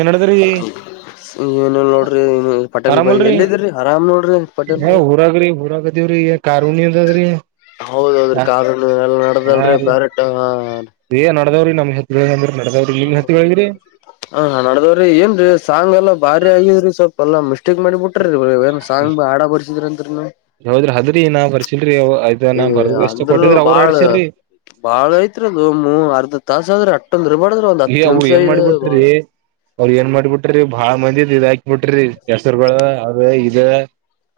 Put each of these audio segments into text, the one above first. ಏನ್ಡದ್ರಿ ಏನಿಲ್ಲ ನೋಡ್ರಿ ಪಟೇಲ್ ಬಾಯಿ ಆರಾಮಲ್ರಿ ಎಲ್ಲಿದ್ರಿ ಆರಾಮ್ ನೋಡ್ರಿ ಪಟೇಲ್ ಹಾ ಬಾಯಿ ಹುರಾಗ ರೀ ಹುರಾಾಗದ ರೀ ಕಾರುಣ ಅದ ರೀ ಹೌದೌದ್ರಿ ಕನು ಎಲ್ಲ ನಡ್ದಲ್ರೀ ಹಾರಿ ಬರೆ ಏ ನಡ್ದಾವ್ರೀ ನಮ್ ಹೆತ್. [inaudible] ಹಾ ನಡ್ದವ್ರಿ ಏನ್ರೀ ಸಾಂಗ್ ಎಲ್ಲಾ ಭಾರಿ ಆಗಿದ್ರಿ ಸ್ವಲ್ಪ ಎಲ್ಲಾ ಮಿಷ್ಟ ಮಾಡಿ ಬಿಟ್ರ ಏನ ಸಾಮಿ ಆಡ ಬರ್ಸಿದ್ರ ಅಂತರಿ ನೀ ಹೌದ್ರಿ ಅದ್ರಿ ನಾ ಬರ್ಸಿಲ್ರಿ ಅವ ಇದ ಏ ನಾ ಬರ್ ಅಷ್ಟ ಅಂದ್ರ ಕೊಟ್ಟಿದ್ರ ಅವ್ರ ಬಾಳ ಅಡ್ಸ್ಯಾರ್ರಿ ಬಾಳ ಐತ್ರಿದು ಮೂ ಅರ್ಧ ತಾಸ ಅ ಆದ್ರೆ ಅ ಈ ಅವವು ಏನ್ ಮಾಡ್ಬಿಟ್ರಿ ಅವ್ರ ಏನ್ ಮಾಡ್ಬಿಟ್ರಿ ಬಾಳ ಮ ಇದ ಹಾಕಿ ಬಿಟ್ರಿ ಎಸರ್ಗಳು ಅ್ರ ಇದ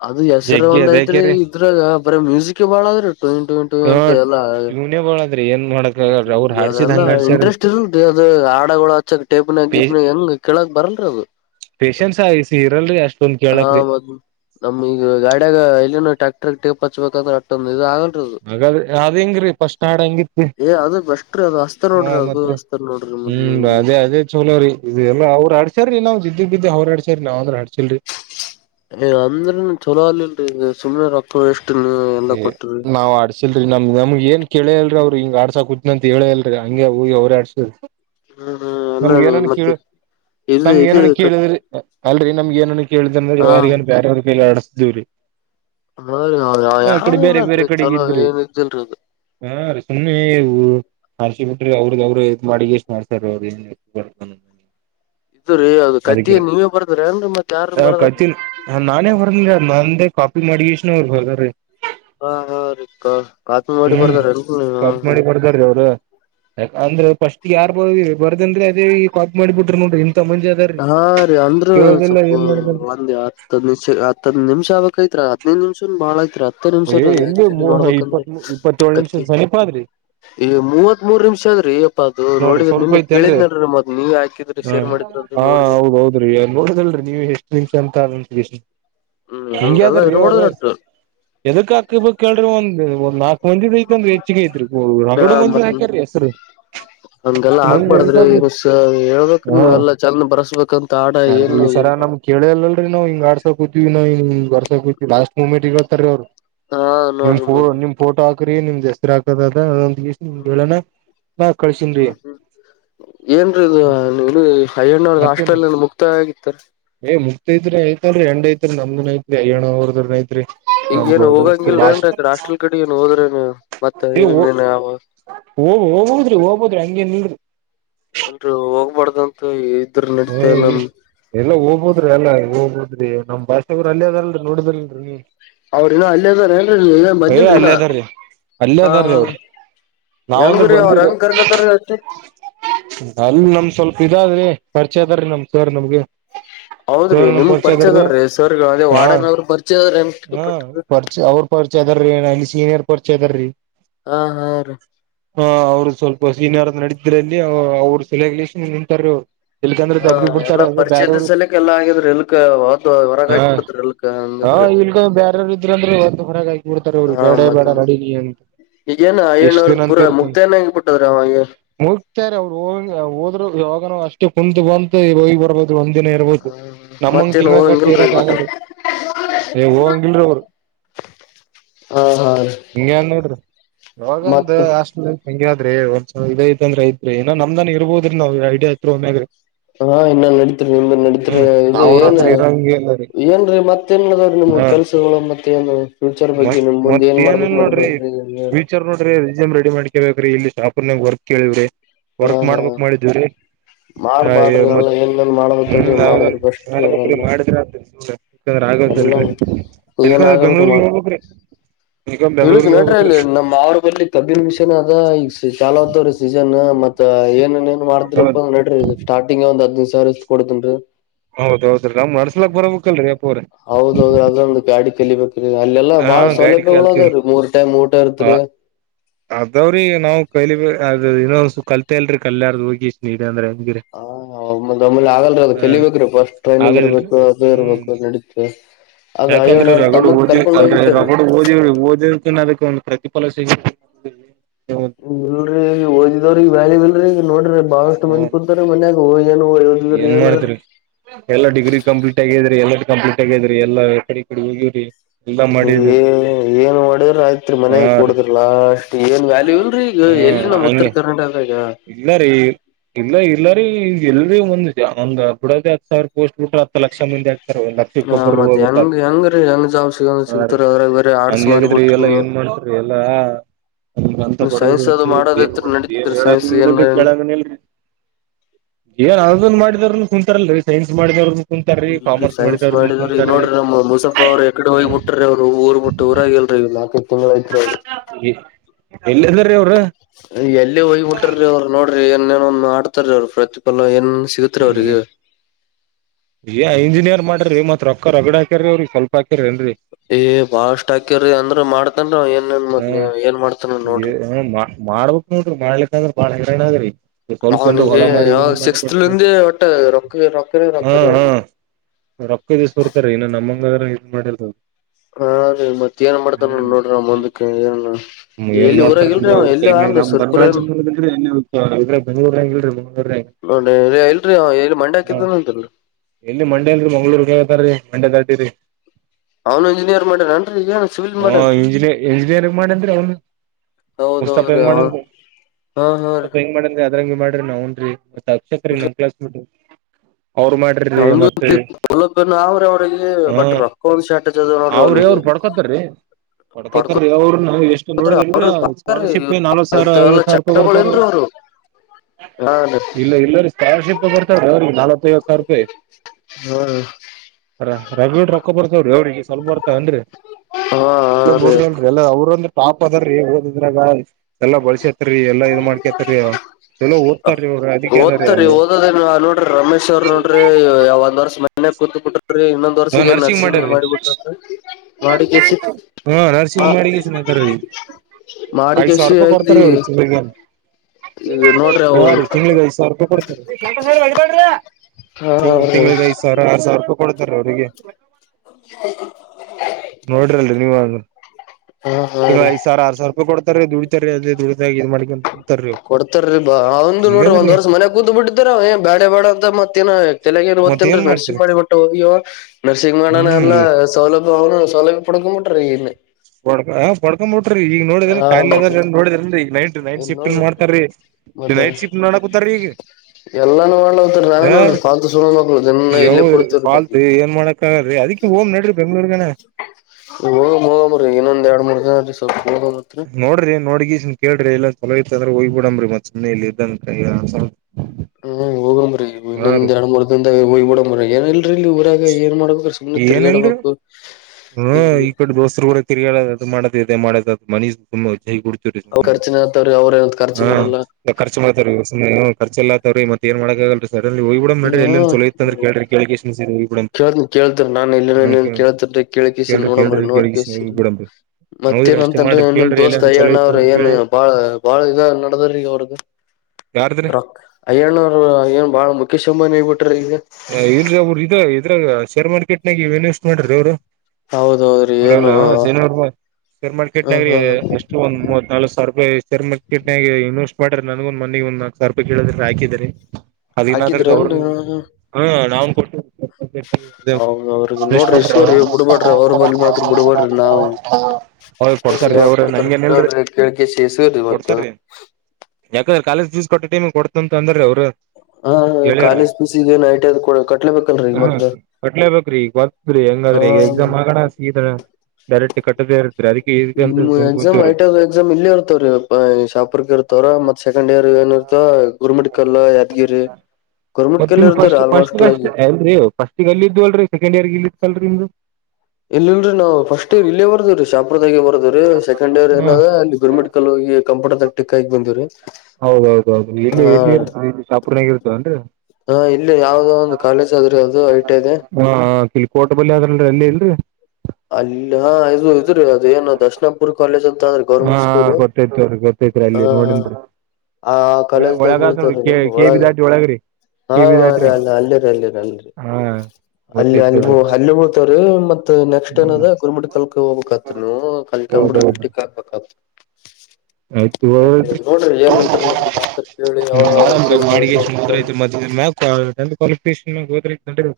ಅದು ಹೆಸರು ಜಗ್ಗಿ ಒಂದ್ ಅದ ಐತ್ರಿ ಹಾಕ್ಯಾರಿ ಇದ್ರಾಗ ಬರ ಮ್ಯೂಸಿಕ್ ಬಾಳದ್ರೀ ಟ್ವನ್ ಟ್ನ್ ಟ್ ಅಂತ ಎಲ್ಲ ಟ್ಯೂನೇ ಬಾಳದ್ರಿ ಏನ್ ಮಾಡಕ್ ಮತ್ತೆ ಆಗಲ್ರಿ ಅವ್ರು ಹಾಡ್ಸಿದ್ ಯಾವದೆಲ್ಲಾ ಹಂಗ ಹಾಡ್ಸ್ಯಾರಿ ಇಂಟ್ರೆಸ್ಟ್ ಇರುಂಟ ಅ ಹಾಡಗಳು ಹಚ್ಚಕ್ ಟೇಪ್ಿನ ಪೇ ಗಿಪ್ಿನ ಹೆಂಗ ಕೆಳಕ್ ಬರಲ್ರಿ ಅಗ ಪೇಶನ್ಸ್ ಇರಲ್ರಿ ಅಷ್ಟೊಂದ್ ಹಾ ಕೇಳಕ್ರಿ ಮದ್ ನಮ್ ಈಗ ಗಾಡಿಯಾಗ ಎಲ್ಲಿನ ಟ್ಯಾಕ್ಟರ್ ಟ ಹಚ್ಬೇಕಂದ್ರೆ ಅಟ್ಟ ಆಗಲ್ ಹಗಾದ ಅದ್ ಹೆಂಗ್ರೀ ಪಫಸ್ಟ್ ಹಾಡ್ ಹಂಗಿತ್ ರಿ ಅದು ಹಸ್ತ ನೋಡ್ರಿ ಅದು ಹಸ್ ನೋಡಿರಿ ಹ್ಮ್ ಅದೇ ಅದೇ ಚಲೋ ರೀ ಇ ಎಲ್ಲ ಅವ್ರು ಆಡ್ಸಾರಿೀ ನಾವ್ ಇದಿದ್ದುಗ್ ಬಿದ್ದೆ ಅವ್ರ ಆಡ್ಸಾರಿ ನಾವ್ ಅ್ರ ಆಡ್ಸ ಏ ಅಂದ್ರೆ ಚಲೋ ಅಲ್ಲಿಲ್ರಿ ಸುಮ್ನೆ ರಕ್ಕ ಎಷ್ಟ ಯ್ ನಾವ್ ಆಡ್ಸಿಲ್ರಿ ನಮ್ದ ನಮಗಗೆ ಏನ್ ಕೇಳಲ್ರರಿ ಅವ್ರರು ಹಿಂಗ ಆಡಸಾ ಕೂುದನ ಅಂತ ಹೇಳಿಲ್ರಿ ಹಂಗೆ ಹೋಗಿ ಅವ್ರ ಆಡ್ಸ್ ಹ್ಮ್ ಹ್ಮ್ ಎಲ್ಲ ನಮ್ಗ ಏನನ್ ಕೇಳ ಮತ್ತೆ ಇದು ನಮ್ಗೆ ಇದು ಏನನ್ ಕತ್ ಕೇಳಿದ್ರಿ ಅಲ್ರಿ ನಮಗ ಏನನ್ ಕೇಳಿದ ಅ್ರ ಹಾ ಯಾರಿಗಏ ಬೇಾರವ್ರ ಕೈಲಿ ಆಡಿಸಸಿದವ್ರಿ ಹ ಈ ಕಡೆ ಯಾವ ಬೇರೆ ಬೇರೆ ಕಡೆಗೆ ಚಲೋ ಇದ್ರೆ ಏನ್ ಇದಿಲ್ರಿ ಅದು ಹ ಸ ಹರ್ಸಿ ಬಿಟ್ರಿ ಅವ್ರಗ್ ಅವ್ರರು ಮಾಡಿಗೆ ಎಷ್ಟ್ ಮಾಡ್ತಾರ ಅವ್ರ. ಇದ್ರೀ ಅದು ಕತ್ತಿ ಅದಕ್ಕಿರ ನೀವೇ ಬರದ್ರ ಏನ್ ಮತ್ತ ಯಾರ ಬರದರ. ಅಂತೆ ಕಾಫಿ ಮಾಡಿಗೆಸ್ ಅವ್ರು ಬಾರ್ದಾರ. ಹೌದು ಹೌದು ಕಾಪಿ ಮಾಡಿ ಹ್ಮ್ ಬಾರ್ದಾರ ಅಂತಿನಲ್ಲ. ಯಾಕಂದ್ರ ಫಸ್ಟ್ ಯಾರ್ ಬ ಬರ್ದಂದ್ರೆ ಅದೇ ಈ ಕಾಿ ಮಾಡಿಬ ಬಿಟ್ರಿ ನೋಡ್ರ ಇ. ಹಾ ರೀ ಅಂದ್ ಸ್ವಲ್ಪ ಏನ್ ಮಾಡುದ ಒಂದ್ ಹತ್ತದ್ ನಿಮಿಷ ಹತ್ತ್ ನಿಮಿಷ ಆಗ್ಕ್ಐತ್ರಿ. ಹಡ್ನೈದು ನಿಮಿಷ ಬಾಳ ಯತ್ರಿ ಹತ್ತ ನಿಮಿಷ ಏ ಇರದು ಇಲ್ಲಿ ಆಕ್ಚುಲಿ ನೋಡ್ಬೇಕಂದ್ರೆ ಇಪ್ಪತ್ ಇಪ್ಪತ್ತಏಳ್ ನಿಮಿಷ ಕತ್ತಿ ಸಮೀಪ ಆದ್ರಿ ಈ ಮೂವತ್ತ್ ಮೂರ್ ನಿಮಿಷ ಅದ್ರಿ ಅದು ನೋಡ್ರಿ ನೋಡಿದ್ರ ಸ್ವಲ್ಪ ನಿನ್ ಐತೆೇನ್ರಿ ಕೇಳಿದ್ ನಡ್ರೀ ಮದ್ ನೀವ ಹಾಕಿದ್ರಿ ಶೇರ್ ಮಾಡಿದ್ರ. ಅಂತ ಹಾ ನೋಡಿದೆ ಹೌದೌದ್ರಿ ನೋಡುದಲ್ರರಿ ನೀವ ಎಷ್ಟ್ ನಿಮಿಷ ಅಂತ ಅಂ. ಹ್ಮ್ ಹಂಗೆಲ್ಲಾ ಹಿಂಗದ್ರೀ ಅವರು ಇರ್ಬಾರ್ದ್ರಿ ಎದಕ್ ಹಾಕಬೇಕ ಕೇಳ್ರಿ ಒಂದ ಒಂದ್ ನಾಕ್. ಮಂಜಿದ ಐಂದ್ರೆ ಹೆಚ್ಚಿಗೆ ಐತ್ರಿ ಹೊಗಡೆ ಮಂಜಿದ್ ಹಾಕಾರೀ ಹೆಸರು. ಹ ಹಂಗೆಲ್ಲಾ ಅಷ್ಟ್ ಮಂದಿ ಆಗ್ಬಾರಡ್ದ್ರಿ ಆಗ್ಬೋದು ಇನ್ನು ಸ ಹೇಳ್ಬೇಕ್ರ ಹಾ ನೀವೆಲ್ಲಾ ಚೆಂದ ಬರಸ್ಬೇಕಂತ ಆಟ ಏನು ಏನು. ಕೇಳಲ್ಲಲ್ರಿ ನಾವು ಹಿಂಗ ಆಡ್ಸಕತೀವಿ ನಾ. ವರ್ಷ ಕ ಲಾಸ್ಟ್ ಮುಮೆಂಟ್ತ್ತ ಅವರು ಹಾ ನಿಮ್ ನೋಡ್ರಿ ಫೋಟೋ ಮೊದ್ಲು ಮ್ ಫೋಟೋ ಹಾಕ. ನಿಮ್ ಹೆಸ್ರು ಆಕದದಾ ಅಂತ ಕಿಸಿ ಹೇಳೋಣ. [unintelligible] ಏನ್ರೀದು ನೀ ಅಯ್ಯಣ್ಣವ್ರ ಮತ್ತೇನ್ ಹಾಸ್ಟೆಲ್ ಮುಕ್ತ ಆಗಿತ್ತಾರ. ಏ ಮುಕ್ತ ಐತ್ರಿ ಐತಲ್ರಿ ಎಂಡ ಐತ್ರಿ ನಮ್ದನ ಐತ್ರಿ ಅಯ್ಯೋ ಅವಊದ ಐತ್ರಿ. ನಮ್ ಈಗೇಏನು ದೋಸ್ತ ಹೋಗಂಗಿಲ್ರ ಭಾಷ ಏನ್ರೀ ಅ ಹಾಸ್ಟೆಲ್ ಕಡೆ ಏನು ಹೋದ್ರೇನು ಮತ್ತ ಏನ ಯಾವ. ಹ ಹೋಗಬೋದ್ರಿ ಹೋಗಬೋದ್ರಿ ಹಂಗೇನ್ ಇಲ್ರರಿ ಇಲ್ರಿ ಹೋಗ್ಬಾರ್ದಂತ ಇದ್ರ ಹ ನಡೀತಾ ಇಲ್ಲ ಎಲ್ಲ ಹೋಗ್ಬೋದ್ರಿ ಎಲ್ಲ ಹೋಗಬೋದ್ರಿ ನಮ್ಮ್ ಭಾಷೆಗರು ಅಲ್ಲಿ ಅದಲ್ ನೋಡಿದ್ರ. ಅವ್ರಿನಾ ಅಲ್ಲಿದಾರ ಏನ್ರಿ ನೀನ್ ಏ ಬಂದಿಲ್ರಿನಾ ಅಲ್ಲೇ ಅದಾರ್ರೀ ಅಲ್ಲೇ ಹಾ ಅದಾರ್ರೀ ಹ. ಅವ್ರು ನಾವಂದ್ರ ಯಂಗರಿ ಅವ್ರು ಬಂದಿವ್ರಿ ಹೆಂಗ ಕರ್ಕೋತರಿ. ಅಲ್ಲಿ ನಮ್ ಸ್ವಲ್ಪ ಇದಾದ್ರಿ ಪರಿಚಯ ಅದ ರೀ ನಮ್ ಸರ್ ನಮ್ಗೆ. ಹ ಹೌದ್ರಿ ಸರ್ ನಮ್ ನಿಮಗ್ ಪರಿಚಯ ಪರಿಚೆ ಅದಾರ್ರೀ ಅದಾರೀ ಸರ್ ಅದೇ ಹಾ ವಾರ್ಡನ್ ಪರಿಚಯ ಅದ್ರ ಪಟ್. ದ್ರೀ ಅಲ್ಲಿ ಸೀಯರ್ ಪರ್ಚ ಅದಾರ್ರೀ. ಆ ಹ ರಿ ಹ ಅವ್ರು ಸ್ವಲ್ಪ ಸೀನಿಯರ್ ನಡಿತ್ರಿ ಅಲ್ಲಿ ಅವ್ರು ಸಲ ನಿಂತಾರಿ ಅವ್ರು. ಇಲ್ಕಂದ್ರೆ ಹಾ ದಬ್ಬಿ ಬಿಡ್ತಾರೆ ಎಲ್ಲಾ ಅದ ಪರಿಚದ ಬೇರವ್ರು ಸಲಿಕ್ಕೆ ಎಲ್ಲ ಆಗಿದ್ರ ಎಲ್ಕ್ ಹದು ಹೊರಗ ಹಾಕಬ ಬಿಡ್ತ್ರ ಎಲ್ಕ್ ಹಂಗದ್ರಿ. ಇಲ್ಗ ಬೇರ್ರರು ಇದ್ರಂದ್ರರು ಒ ಹೊರಗೆ ಆಗಿಬ ಬಿಡ್ತಾರೆ ಇವ್ರಿಗೆ ಬೇಡ ಬೇಡ ನಡೀಿನಿ ಅಂತ. ಈಗೇನ ಎಷ್ಟ್ ಐಏಣನ್ರದ ಪೂರ ಮುಕ್ತನ ಹಂಗ ಬಿಟ್ಟದ್ರ ಅವಗೆ. ಹೋಗ್ತಾರೆ ಅವ್ರು ಹ ಹೋದ್ರು ಯಾಗ ಅಷ್ಟೇ ಕುತ್ ಬಂತ ಹೋಗಿ ಬರ್ಬಹ. ಒಂದಿನ ಇರ್ಬೋದು ನಮ್ಮಂಗ ಮತ್ತೇನ್ ತಿಂಗಗಳಗಟ್ಲೆ ಹೋಗಂಗಿಲ್ರಿ ಇರಕ್ ಒಟ್ಟ ಆಗಲ್ಲ. ಏ ಹಾಗೊಂಗಿಲ್ಲ ರಿ ಅವರು. ಹೌದ ಹೌದ ರಿ ಯೋಗಂದ ಅಷ್ಟು. ಹಂಗ್ಯಾದ್ರೀ ಒಂದ್ಸಲ ಇದ ಐ ಅ್ರ ಐತ್ರಿ ಇ ನಮ್ದನ್ ಇರ್ಬೋದ್ರ ನಾವು ಐಡಾ ಐತ್ರಿ ಒಮ್ಮ್ಯಾಗ. ಹಾ ಇನ್ನ ನಡತ್ರಿ ನಿಮ್ದ ನಡತ್ರಿ ಹ್ಮ್ ಹ ಇದು ಏನ್. ಏನ್ರೀ ಮತ್ತೇನ್ ನಡೆದಾವ್ರೀ ನಿಮ್ಗೆ ಕೆಲ್ಸಗಳು ಮತ್ತೆ ಏನ್. ಫ್ಯೂಚರ್ ಬಗ್ಗೆ ಮತ್ ನಿಮ್ ಮುಂದ್ ಮತ್ ಏನ್ ಏನ ಮಾಡ್ಬೇಕ್ ನೋಡ್ರಿ ಮಾಡ್ಬೇಡ್ರಿ ಫ್ಯೂಚರ್ ನೋಡ್ರಿ ರಿಸಮ್ ರೆಡಿ ಮಾಡಿ. ಕೇಳ್ಬೇಕ್ರೀ ಇಲ್ಲಿ ಶಾಪೂರ್ನ ವರ್ಕ್ ಕೇಳಿವ್ರಿ ಹಾ ವರ್ಕ್ ಹಾ ಮಾಡ್ಬಕ್ ಮಾಡಿದಿವ್ರೀ. ಮಾಡ್ ಹ ಮಾಡ್ರಿ ಎಲ್ಲ ಮತ್ ಏನ್ನ್ ಮಾಡ್ಬೇಕಲ್ರರಿ ಮಾಡಿದ್ರಿ ಹ್ಮ ಬೆಸ್ಟ್ರಿ ಬಕರಿ ಅವೆಲ್ಲ ಮಾಡಿದ್ರೆ ಅ ಸ. ಯಾಕಂದ್ರ ಎಲ್ಲ ಆಗದಲ್ರಿ ಎಲ್ಕಂದ್ರ ಬೆಂಗ್ಳೂರ್ಗೆ ಹೋಗಬೇಕ್ರೀ. ಇಲ್ಕ ನಡ್ರಿ ಅಲ್ಲಿ ನಮ್ ಅವ್ರ ಬರ್ಲಿ ಕಬ್ಬಿನ ಮಿಷನ್ ಅದ ಈಗ ಚಾಲ ಅದವ್ರ ಸೀಸನ್. ಮತ್ತತ್ ಏನಏನ್ ಏನ್ ಹೌದ್ ಮಾಡ್ರಪ್ಪ ನಡ್ರಿ ಸ್ಟಾರ್ಟಿಂಗ್ ಒಂದ್ ಹದ್ೈದು ಸಾವಿರ ಇಷ್ಟ ಕೊಡತೇನ್ರಿ ಹೌದೌದ್ರೀ ನಮ್ ನಡ್ಸ್ಲಾಕ್ ಬರಬೇಕುಲ್ರರಿ ಹೌದೌದು ಅದ್ರೊಂದು ಗಾಡಿ ಕಲಿಬೇಕ ಅಲ್ಲೆಲ್ಲಾ ಹಾ ಬಾಳ ಗಾಡಿ ಕಲ್ತೀವಿ ಸೌಲಭ್ಯಗಳದಾವ್ರೀ ಮೂರ್ ಟೈಮ್ ಮೂಟ ಇರ್ತ್ರಿ ಪೈಲಿ ಅ ಇನ್ನೊಂದ್ಸು ಕಲ್ತೆ ಅಲ್ರರಿ ಕಲ್ಯಾರ್ದ ಹೋಗಿಷ್ಟ ನೀಡಿ ಅಂದ್ರೆ ಹಾ ಒಮ್ಮ ಆಮ್ಮಲೆ ಆಗಲ್ರಿ ಅದ ಹ ಕಲಿಬೇಕ್ರೀ ಫಸ್ಟ್ ಟ್ರೈನಿಂಗ್ ಆಗದಿಲ್ರಿ ಇರ್ಬೇಕು ಅದು ಹ್ಮ್ ಇರ್ಬೇಕು ನಡೀತೆ ಆ ಯಾಕಂದ್ರೆ ಅಯ್ಯೋ್ರು ರಗಡು ತಮ ಓದಿ ಕರ್ಕೊಂಡ ಅಲ್ರಿ ರಗಡು ಓದಿವವ್ರಿ ಓದಕಿನ್ ಅದಕ್ಕೆ ಒಂದಂದು ಪ್ರತಿಫಲ ಸಿಗ ಇಲ್ರೀ ಓದಿದವ್ರ ಈಗ ವ್ಯಾಲಿಲ್ರರಿ ಈಗ ನೋಡ್ರಿ ಬಾಳಷ್ಟು ಮಂದಿ ಕುೂಂತರ ಮನ್ಯಾಗ ಹ ಏನ್ ಮಾಡತ್ರಿ ಎಲ್ಲಾ ಡಿಗ್ರಿ ಕಂಪ್ಲೀಟ್ ಆಗಿದ್ರ ಎಲ್ಲರ ಕಂಪ್ಲೀಟ್ ಆಗ್ರರಿ ಎಲ್ಲ ಎ ಕಡೆ ಈ ಕಡೆ ಹೋಗಿ್ರಿ ಏ ಏನ್ ಒಡ್ರ ಆಯ್ತ್ರಿ ಹಾ ಮನೆಗ್ ರೀ ಕುಡದ್ರ ಲಾಸ್ಟ್ ಏನ್ ವ್ಯಾಲ್ಯೂ ಇಲ್ರೀ ಈಗ ಎಲ್ಲಿ ಹ್ಮ ನಮ್ಮ್ ಉತ್ತರ ಹಂಗೆ ಕರ್ನಾಟಕ ಅದಗ ಇಲ್ಲ ರೀ ಇಲ್ಲ ಇಲ್ಲಾರಿೀ ಎಲ್ರಿ ಒಂದ ಒಂದ್ ಬಿಡದ ಹತ್ತು ಸಾವಿರಾಯ ಪೋಸ್ಟ್ ಬಿಟ್ರ ಹತ್ತು ಲಕ್ಷ ಮಂದಿ ಆಗ್ತಾರೆ ಒಂದ್ ಲಕ್ಷಕ್ಕ ಹ ಒಬ್ಬರು ಮತ್ ಹೋಗ್ಬೇಕ ಹೆಂಗ್ ಹೆಂಗ್ರೀ ಹೆಂಗ್ ಜಾಬ್ ಸಿಗ ಹ ಸಿಗ್ತಾರ ಅದ್ರಾಗ ಬೇರೆ ಆರ್ಟ್ಸ್ ಹಂಗ ಆಗಿದ್ರಿ ಮಾಡ್ಬಿಟ್ರಿ ಎಲ್ಲಾ ನೀವು ಏನ್ ಮಾಡ್ಸ್ರಿ ಎಲ್ಲಾ ಅ ಅಂತ ನೀ ಬಡುದು ಸೈನ್ಸ್ ಅದು ಮಾಡೋದತ್ರ ನಡೀತಿದ್ರಿ ಸೈನ್ಸ್ ಏನ್ ಕೇಳಂಗನ ಏನ್ ಅದನ್ ಮಾಡಿದವ್ರ ಕುಂತಾರಲ್ಲೀ ಸೈನ್ಸ್ ಮಾಡಿದವ್ ಇಲ್ೀ ಸೈನ್ಸ್ ಮಾಡಿದ್ರಿ ನೋಡ್ರಿ ನಮ್ಮ ಮುಸಫ ಅವ್ರರು ಎಗಡೆ ಹೋಗಿಬ ಬಿಟ್ರಿ ಅವ್ರು ಊರ್ ಬಿಟ್ಟು ಊರಾಗಲ್ ನಾಲ್ಕೈ ತಿಂಗಳಾಯ್ತ್ ಅವದು ಎಲ್ಲ್ದ್ರೀ ಅವ್ರರು ಎಲ್ಲಿ ಹೋಗ್ಬಟ್ರಿ ಅವ್ರು ನೋಡ್ರಿ ಏನ್ೇನೊಂದ ಆಡ್ತಾರೀ ಅವ್ರು ಪ್ರತಿಫಲ ಏನ್ ಸಿಗತ್ರಿ ಹ್ಮ್ ಅವ್ರಿಗೆ ಇಂಜಿನಿಯರ್ ಮಾಡ್ರ ಮತ್ರ ರೊಕ್ಕ ರಗಡ ಹ್ರ ಸ್ವಪ ಹಾಕ್ರೇನ್ರಿ ಏ್ ಬಾಳಷ್ಟ ಹಾಕ್ಯರ ಅಂದ್ರ ಮಾಡ್ತನ್ ಏನ್ ಮಾಡ್ತಾನ ಹ್ಮ ನೋಡ್ರಿ ಹ ಮಾಡ್ಬಕ್ ನೋಡ್ರಿ ಮಾಡ್ಲಿಕ್ಕಂದ್ರ ಬಾಳ ಹಿರರಣ ಆಗ್ರಿ ಸ್ವಲ್ಪ ಎನ್ರು ಅವನಿಗೆ ಹೊಲ ಮಾರಿ ಯಾವಾಗ ಮಾಡಿಕೊಟ್ರೆ ಸಿಕ್ಸ್ತ್ಲಿಂದ ಒಟ್ಟ ರೊಕ್ಕ ರೊಕ್ಕರಿ ಹಾ ರೊಕ್ಕರಿ ಹಾ ಅವ್ನಿಗೆ ರೊಕ್ಕ ದಿವ್ ಬರ್ತಾರೆ ಇನ್ನು ನಮ್ಮಂಗ ಇದ್ ಮಾಡಿರ್ತದು ಹಾ ರೀ ಮತ್ತತ್ ಏನ್ ಮಾಡ್ತಾರ ನ ನೋಡ್ರಿ ನಮೊಂದ ಏನು ಏನ್ ಎಲ್ಲಿ ಊರಾಗ ಇಲ್ರಿ ಮಾಡ್ತಾರನ್ರಿ ಅವ ಎಲ್ಲಿ ಆನ್ೀ ಸುರ್ಪುರನ್ ್ರೆ ಬೆಂಗಗಳೂರಲ್ [unintelligible] ನೋಡ ಇಲ್ರಿ ಎಲ್ಲಿ ಮಂಡೆ ಹಾಕಿದನ ಅಂತಲ್ರಿ ಎಲ್ಲಿ ಮಂಡೇ ಅಲ್ರಿ ಮಂಗಗಳೂ ಕ ಹತಾರೀ ಮಂಡೆ ದಾಟಿ ರರಿ ಅವನು ಇಂಜಿನಿಯರ್ ಮಾಡೇನನ್ೀ ಈಗೇನು ಸಿವಿಲ್ ಮಾಡನ್ರಿ ಎಂಜಿನಿಯರಿಂಗ್ ಮಾಡೇನ್ರಿ ಅವ್ನು ಮುಸ್ತಾಪ ಹೌದೌದ್ರಿ ಹೆಂಗ ಅವ ಮಾಡನ್ ಹಾ ಹಾ ರೀ ಮುಸ್ತಾಪ ಹೆಂಗ್ ಮಾಡೇನ್ರಿ ಅ ಅದಂಗ ಮಾಡ್ರ ನಾವನ್್ರೀ ಮ ಅಕ್ಷಕರ ನಂಗನ್ ಕ್ಲಸ್ ಮಿ ನ ಪಲನ್ ಅವ್ರಿ ಅವ್ರಿಗೆ ಬಟ್ ರೊಕ್ಕ ಒಂದ್ ಶಾರ್ಟೇಜ್ ಅದ ನೋಡ್ರಿ ಅವ್ನಿಗೆ ಹೊಡ್ಕೋತೀ ಹೊಡ್ಕೋತ ಪಡ್ಕೊ ನ ಎಷ್ಟು ಅವ್ರ ನೋಡಿದಲ್ ಬರ್ತಾರೀ ಸ್ಕಾಲರ್ಶಿಪ್ ನಾಲ್ ಸಾವಿರ ಐವ್ ಅಂತವೆಲ್ಲ ಸಾವಿರ ರೂಪಾಯಿ ಬರ್ತಾರ ಚಟಗಳೇನ್ರಿ ಅವ್ರು ಹಾ ರೀ ಇಲ್ಲ ಇಲ್ಲ ಸ್ಕಾಲರ್ಶಿಪ್ ತ ಬರ್ತಾಲ ಸರ್ಪ ಹಾ ರಘು್ರ ರೊಕ್ಕ ಬರ್ತಾವವ್ರೀ ಅವ್ರಿಗೆ ಸ್ವಲ್ಪ ಬರ್ತಾವನ್ರಿ ಹಾ ಹಾ ರೀ ನೋಡ್ರನ್ ಊರಂದ್ ಟಾಪ್ ಅದ ರೀ ಓದಿದ್ರಾಗ ಎಲ್ಲಾ ಬಳಸತ್ರಿ ಎಲ್ಲಾ ಇದ್ ಮಾಡ್ಕತ್ರಿೀ ಹ ಓದ್ತಾರೀ ಓದೋದ ನೋಡ್ರಿ ರಮೇಶ್ ಅವ್ರರು ನೋಡ್ರಿ ಯಾವ ಒಂದ್ ವರ್ಷ ಮ ಅನ್ನ ಕುತ್ಕಟ್ಟು ನೋಡ್ರಿ ಇನ್ನೊಂದ್ ಹ ವರ್ಷಗ ನ್ ನರ್ಸಿಂಗ್ ಮಾಡ್ಯಾರೀ ಮಾಡಿಬಿಟ್ರ ಮಾಡಿಕ ಸಿ ಹಾ ನರ್ಸಿಂಗ್ [inaudible] ಮಾರಿಕ ಎಸ ಆಯ್ತು ಚ ನೋಡ್ರಿ ಹಾ ಅವು ರೀ ತಿಂಗ್ಳಿಗೆ ಐದ್ ಸಾವಿರ ರೂಪಾಯಿ ಕೊಡ್ತಾರ ಹಾ ತಿಂಗ್ ರೀ ತಿಂಗಳಿಗೆ ಐದ್ ಸಾವಿರ ಆರ್ ಸಾವಿರ ರೂಪಾಯಿ ಕೊಡ್ತಾರೆ ಅವ್ರರಿಗೆ. [unintelligible] ನೋಡ್ರಲ್ರಿ ನೀವಾದ್ರೂನೂ ಹಾ ಹಾ ತಿಂಗಳ ರೀ ಐದ್ ಸಾವಿರ ಆರ್ ಸಾವಿ ದುಡ್ಡುಕೊಡ್ತಾರೆ ದುಡಿತಾರೆ [unintelligible] ಮಾಡ್ಕೊಂಡು ಕೊಡ್ತರೀ ಬಾ ಅವಂದು ನೋಡ್ರಿ ಒಂದ್ ಹಿಂಗದ್ರಿ ವರ್ಷ ಮನೆಯ ಕುೂತ್ ಬಿಟ್ಟಿದಾರ ಅವ ಏ ಬ್ಯಾಡ ಬೇಡ ಅಂತ ಮತ್ತೇ ಏನ ತೆಲುಗುನ ಮತ್ ಓತ್ತನೆ ಏನ್ ನರ್ಸಿಂಗ್ ಮಾಡ್ತರಿ ಮಾಡಿಬಿಟ್ಟು ಹೋಗ್ಯಿ ನರ್ಸಿಂಗ್ ಮಾಡೋಣ ಹ್ಮ್ ರೀ ಅನ್ನೋ ಸೌಲಭ್ಯ ಅ ಅವನ ಸೌಲಭ್ಯ ಕೊಡ ಉನ್ರೀ ಇಲ್ಲಿ. ವಡ್ಕ ಹೊಡುಕೊಂಡು ಬಿಟ್ರು ಇಲ್ಲಿ ನೋಡಿದ್ರ ಹ ಕಾಯಿಲೆ ಮತ್ ನೋಡಿದ್ರ್ರ ಈಗ ನೈ ನೈಟ್ ಇನ್ ಶಿಫ್ಟಿಂಗ್ ನೋಡ್ರಿ ಮಾಡ್ತರಿ ಮತ್ತ ನೈಟ್ ಶಿಫ್ಟ್ ಮಾಡೋಕತರೀ ಈಗಿ. ಎಲ್ಲಾನು ಮಾಡ್ಲತಾರ ಯ, ನಾವೇ ನೋಡ್ರಿ ಫಾಲ್ತು ಸುಳ ಮಕ್ಳು ಜನ್ನ ಇಲ್ಲೇ ಯಾವುರಿ ಕುಡ್ತವ್ರಿ ಕಾಲ್ ಮತ್ ಏನ್ ಮಾಡಕ್ಕ್ ಆಗಲ್ರಿ ಅ ಇದುಕ್ಕೆ ಹೋಗು ನಡಿರಿ ಬೆಂಗಳೂರುಗೆನೆ. ಹ ಮೋಗರಿ ಇನ್ನೊಂದ್ ಎರಡು ಮೂರ್ ದಿನ ದಿವಸ. ನೋಡ್ರಿ ನೋಡ್ಗಿಸ್ ಕೇಳ್ರಿ ಎಲ್ಲ. ಹಲೋ ವೀಕ್ಷಕರೆ ಹೋಯ್ ಬಿಡಂಬ್ರಿ ಚುಮ್ನೆ ಇದ್ದಂಗ್ ಕಳೆಯ [unintelligible] ಹ್ಮ ಹೋಗೋಣ ಮತ್ತು. ಇನ್ನೊಂದೆರಡು ಎರಡು ಮೂರ್ ದಿನದಲ್ಲಿ ಹೋಗ್ಬಿಡನ್ ನಡಿ ಎಲ್ಲಿ ರೀ ನೀವಿರೋದು ಏನ್ ಮಾಡೋದು ಸುಮ್ನೆ ರೀ ಏನ್ ಇಲ್ರಿ ತಿರುಗಾಡಬೇಕು. ಹ್ಮ ಈ ಕಡೆ ದೋಸ್ತರು ಇವರು ತಿರಗಾಡದು ಮಾಡದಿದೆ ಮಾಡದು ಮನಿಜು ತುಂಬ ಕೈ ಕೊಡ ಅವ್ ಖರ್ಚಿನ ಆತವ್ರಿ ಅವ್ರೇಏನ ಖರ್ಚು ಮಾಡಲ್ಲ ಹ ಖರ್ಚು ಮಾಡ್ತಾರೆಲ್ಲ ಸುಮ್ನೆ. ಚೆಲ್ಲತಾರಿ ಮತ್ ಏನ್ ಮಾಡಕ್ಕಗಲ್ರಿ. ಸಡನ್ಲ್ ಹೋಗುಬರನ್ ನಡ್ರಿ ಹಾ ಎಲ್ ಎಲ್ ಚಲೋ ಇತ್ತು ಕೇಳ್ರಿ ಕ್ಯಾಲ್ಕಿಕಿಷನ್ ಹೋಗ್ಬಿಡೋಣ. ಕೇಳ್ತನ್ ಕೇಳ್ತಾರ ನಾನ್ ಇಲ್ಲಿನ್ ಕೇಳ್ತನ್ರಿ ಎಲ್ಲರೂ ಕೇಳಿ ವ್ಯಾಲ್ಯೂ ವಿಶನ್ ಬಿಡಂದ್ರಿ. ಮತ್ತೇಏನಂತನ್ರಿ ನಿಮ್ ದೋಸ್ತ್ ಅಯ್ಯಣ್ಣ ಇತ್ತ ಅವ್ರಿ ಅಂದ್ರ ಏನ್ ಕೇಳಿ ಬಾಳು ಬಾಳ್ ಇದೆ ನಡೆದಲ್ರಿ ಇವರದು. ಯಾರ್ದ್ರಿ ರೊಕ್ ಅಯ್ಯಣ್ಣ ಅವರೇ ಏನು ಬಾಳ ಮುಖೇಶ್ ಅಂಬಾನಿದು. ಇಲ್ರಿ ಅವರು ಇದು ಇದ್ರಾಗ ಶೇರ್ ಮಾರ್ಕೆಟ್ ನಾಗ ಇನ್ವೆಸ್ಟ್ ನೋಡ್ರಿ ರೇರ್. ಹೌದೌದ್ರಿ ಏನು ಹುದನ ಸಿಲ್ಲೆರೆನ ಶೇರ್ ಮಾರ್ಕೆಟ್ ಹ್ಮ ನಾಗೆ ಹಾ ಎಷ್ಟು ಒಂದ್ ಮೂವತ್ ನಲವತ್ತು ಸಾವರ ಶೇರ್ ಮಾರ್ಕೆಟ್ ನಂಗೆ ಇನ್ವೆಸ್ಟ್ ಮಾಡ್ರ ನನಗೊಂದು ಮನೆಹತ್ತು ಸಾವಿರರೂಪಾಯಿ ಕೇಳಿದ್ರೆ ಹಾಕಿದರಿ. ಅದು ಇನ್ನದರ್ಗ ಅವರುನ್ ಹಾಕಿದ್ರನ್ರಿ ಹ ನಾವು ಕೊಟ್ಟ ಅ ಹೌದ ಅವ್ರಿಗೆ ನೋಡ್ರಿ ಇಸ್ಕೋರಿ ಬಿಡ್ಬಾಡ್ರಿ ಅವ್ರ ಬಳಿ ಮಾತ್ರ ಬಿಡ್ಬಾಡ್ರಿ ನಾವು [unintelligible] ಹೌದು ನೋಡ್ರಿ ಕೊಡ್ತರಿ ಯಾವಾಗ ಅವ್ರು ಕೊಡ್ತಾರ ನನ್ಗೆ ನಿಲ್ರಿ ಕೇಳ್ರಿ ಕೇಳ್ಕೇಸಿ ಇಸ್ಕೋರಿ ಮತ್ತ ಕೊಡ್ತರಿ ಯಾಕದ್ ಕಾಲೇಜ್, ಫೀಸು ಕಟ್ಟಿದಿನಿ ಕೊಡ್ತಿ ಅಂತ ಅಂದ್ರಿ ಅವರು. ಹಾ ಹ ಕ ಕಾಲೇಜು ಪೀಸಿಗೆ ಏನ. ಹ ಕಟ್ಲೇಬೇಕ್ರಿ [unintelligible] ಈಗ ಹ ಹೆಂಗಾದ್ರೂ ಎಕ್ಸಾಮ್ ಆಗೋಣ ಸೀದಾ. ಡೈರೆಕ್ಟಿಕಟ ಡೈರೆಕ್ಟ್ ಕಟ್ಟು ಹ್ಮ ನಿಮ್ ಎಕ್ಸಾಮ್ ಐತಾ ಎಕ್ಸಾಮ್ ಇಲ್ಲೇ ಇರ್ತ ರೀ ಶಾಪುರ್ ಗಿರುತ್ತಾರ ಮತ್ ಸೆಕೆಂಡ್ ಇಯರ್ ಏನ್. ಗುರುಮುಟ್ ಕೆಲ್ಲಾ ಯಾದಗಿರಿ ಮತ್ ಗುರ್ಮಟ್ಟಕೆಲ್ಲ ನಿಮ್ ಅಂತಾರಾ. ಫಸ್ಟ್ ಇಯರ್ಸ್ ಕೆ ಅಲ್ರಿ ಫಸ್ಟ್ ಎಲ್ಲಿದ್ದು ಹೇಳ್ರಿ ಸೆಕೆಂಡ್ ಇಯರ್ ಇಲ್ಲತ್ರೀ ನೀವು. ಇನ್ನೊಂದು ನಾವು ಫಸ್ಟ್ ಇಲ್ಲೆ ಬರ್ತಿದ್ವಿ ಶಾಪುರುದಾಗ ಬರೋದು ರೀ ಸೆಕೆಂಡ್ ಇಯರ್ ಹ್ಮ್ ಇದ್ದಾಗ ಜಮೀನು ತಗೊಳು ನೀವು ಕಂಪ್ಯೂಟರ್ದು ಹತ್ತಿ ಕಾಯ್ ತಿಂತೀರಿ. ಹೌದೌದೌದು ಎಲ್ಲಿ ಎಲ್ಲಿ ಇರುತ್ತರ್ದೆ ಶಾಪೂರ್ನಗೆ ಇರ್ತದೆ ಎನ್ರಿ. ಹಾ ಇಲ್ಲಿ ಯಾವ್ದೋ ಒಂದು ಕಾಲೇಜ್ ಆದ್ರಿ ಅದು ಐ ಟಿ ಐ ದೆ ಹ ಇಲ್ಲಿ ಕೋಟೆಬಲ್ಲಿ ಆದ್ರೆ ಎಲ್ ಎಲ್ಲಿ. ಹು ಅಲ್ಲಾ ಇದು ಇದ್ರು ಅದ ಏನು ದರ್ಶಣಪುರ್ ಕಾಲೇಜ್ ಅಂತ ಗೌರ್ಮೆಂಟ್ ಸ್ಕೂಲ್. ಹ ಗೊತ್ತಿದ್ರಲ್ಲಿ ನೋಡಿಂದ್ರಾ. ಆ ಕಾಲೇಜ್ದಾಗೆ ನೋಡುತ್ತಿದ್ದೀರಿ ಕೆ ಬಿ ಒಳಗೆ. ದಾಟಿ ಒಳಗ್ರಿ ಹಾ ಕೆ ಬಿ ಅದು ದಾಟ್ರಿ ಅಲ್ಲ ಅಲ್ಲಿದಿ ಅಲ್ರಿ. ಅಲ್ಲಿ ಹಾ ಅಲ್ಲಿ ಗೊತ್ತೈತ್ ನೋಡ್ರಿ ಅಲ್ಲಿ ಬೂತರೀ ಮತ್ತೇ ನೆಕ್ಸ್ಟ್. ಹ್ಮ್ ತಂದಿದೆ ಕುರ್ಬಿಟ್ಟ ಕಲ್ ಹೋಗ್ಬೇಕಾಗ್ತಿಲ್ಲೋ ಕಲ್ಲುಕಮರ್ ಬಿಟ್ಟಿಗ್ ಹಾಕ್ಬೇಕತ್. [inaudible] ಅಲ್ಲಿ ನೋಡ್ರಿ ಏನಂತರ ನಿಮ್ ಮಾಸ್ತರ್ ಕೇಳಿ ಈ ಯಾವಾಗ ಎಕ್ಸಾಮ್ ಯಾವಾಗ ಕೇಳ್ರಿ ನಾಕುವ ಗಂಡು ತಲೆ ಫೀಸ್ನಗ ಹೋಗ್ಬರಿಕ್ ನಡಿರು.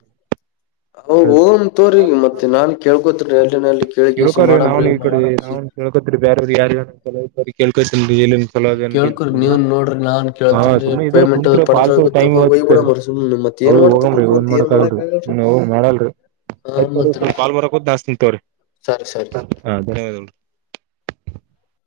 ಹ ಹ್ ಓನ್ ತೋರಿ ಮತ್ತೆ ನಾನ್ ಕೇಳ್ಕೊತ್ ಎಲ್ನಲ್ಲಿ ಕೇಳ್ ಕಸ ಮಾಡಬ್ರ ಮಾಡಸ ಬೇರೆ ಯಾರಿಗರ ಯಾರಗರ ಲನ ಕೇಳ್ಕೋರಿ ನೀವನ್ ನೋಡ್ರಿ ನಾನ್ ಹ ಕೇಳ್ತೇನ್ರಿ ಸುಮ್ಮನೆ ಇದ್ರ ಪೇಮೆಂಟ್ ಕುತ್ರ ಪಡ್ತ ಪಾಲ್ತ್ ಟೈಮ್ ಗೊತ್ತಪ್ಪ ಹೌದ ಒಯ್ಬಿಡಮ್ರಿ ಸುಮ್ನೆ ಮತ್ ಏನ್ ಮಾಡ್ತರಿ ಹೋಗ್ರಿ ಂದ್ ಕುಂತ್ ಏನ್ ಮಾಡಕ್ ಮಾಡಕಲ್ರರಿ ಆಗಲ್ರಿ ಮಾಡಲ್ರರಿ ಹಾ ಆಯ್ತ ತೋ್ರಿ ಮತ್ರಿ ಸ್ವಲ್ ಕಾಲ್ ಬರಕುಂತ ಅಚ್ಚ ತೋ್ರಿ ಹ ಧನ್ಯವಾದಗಳು ಹ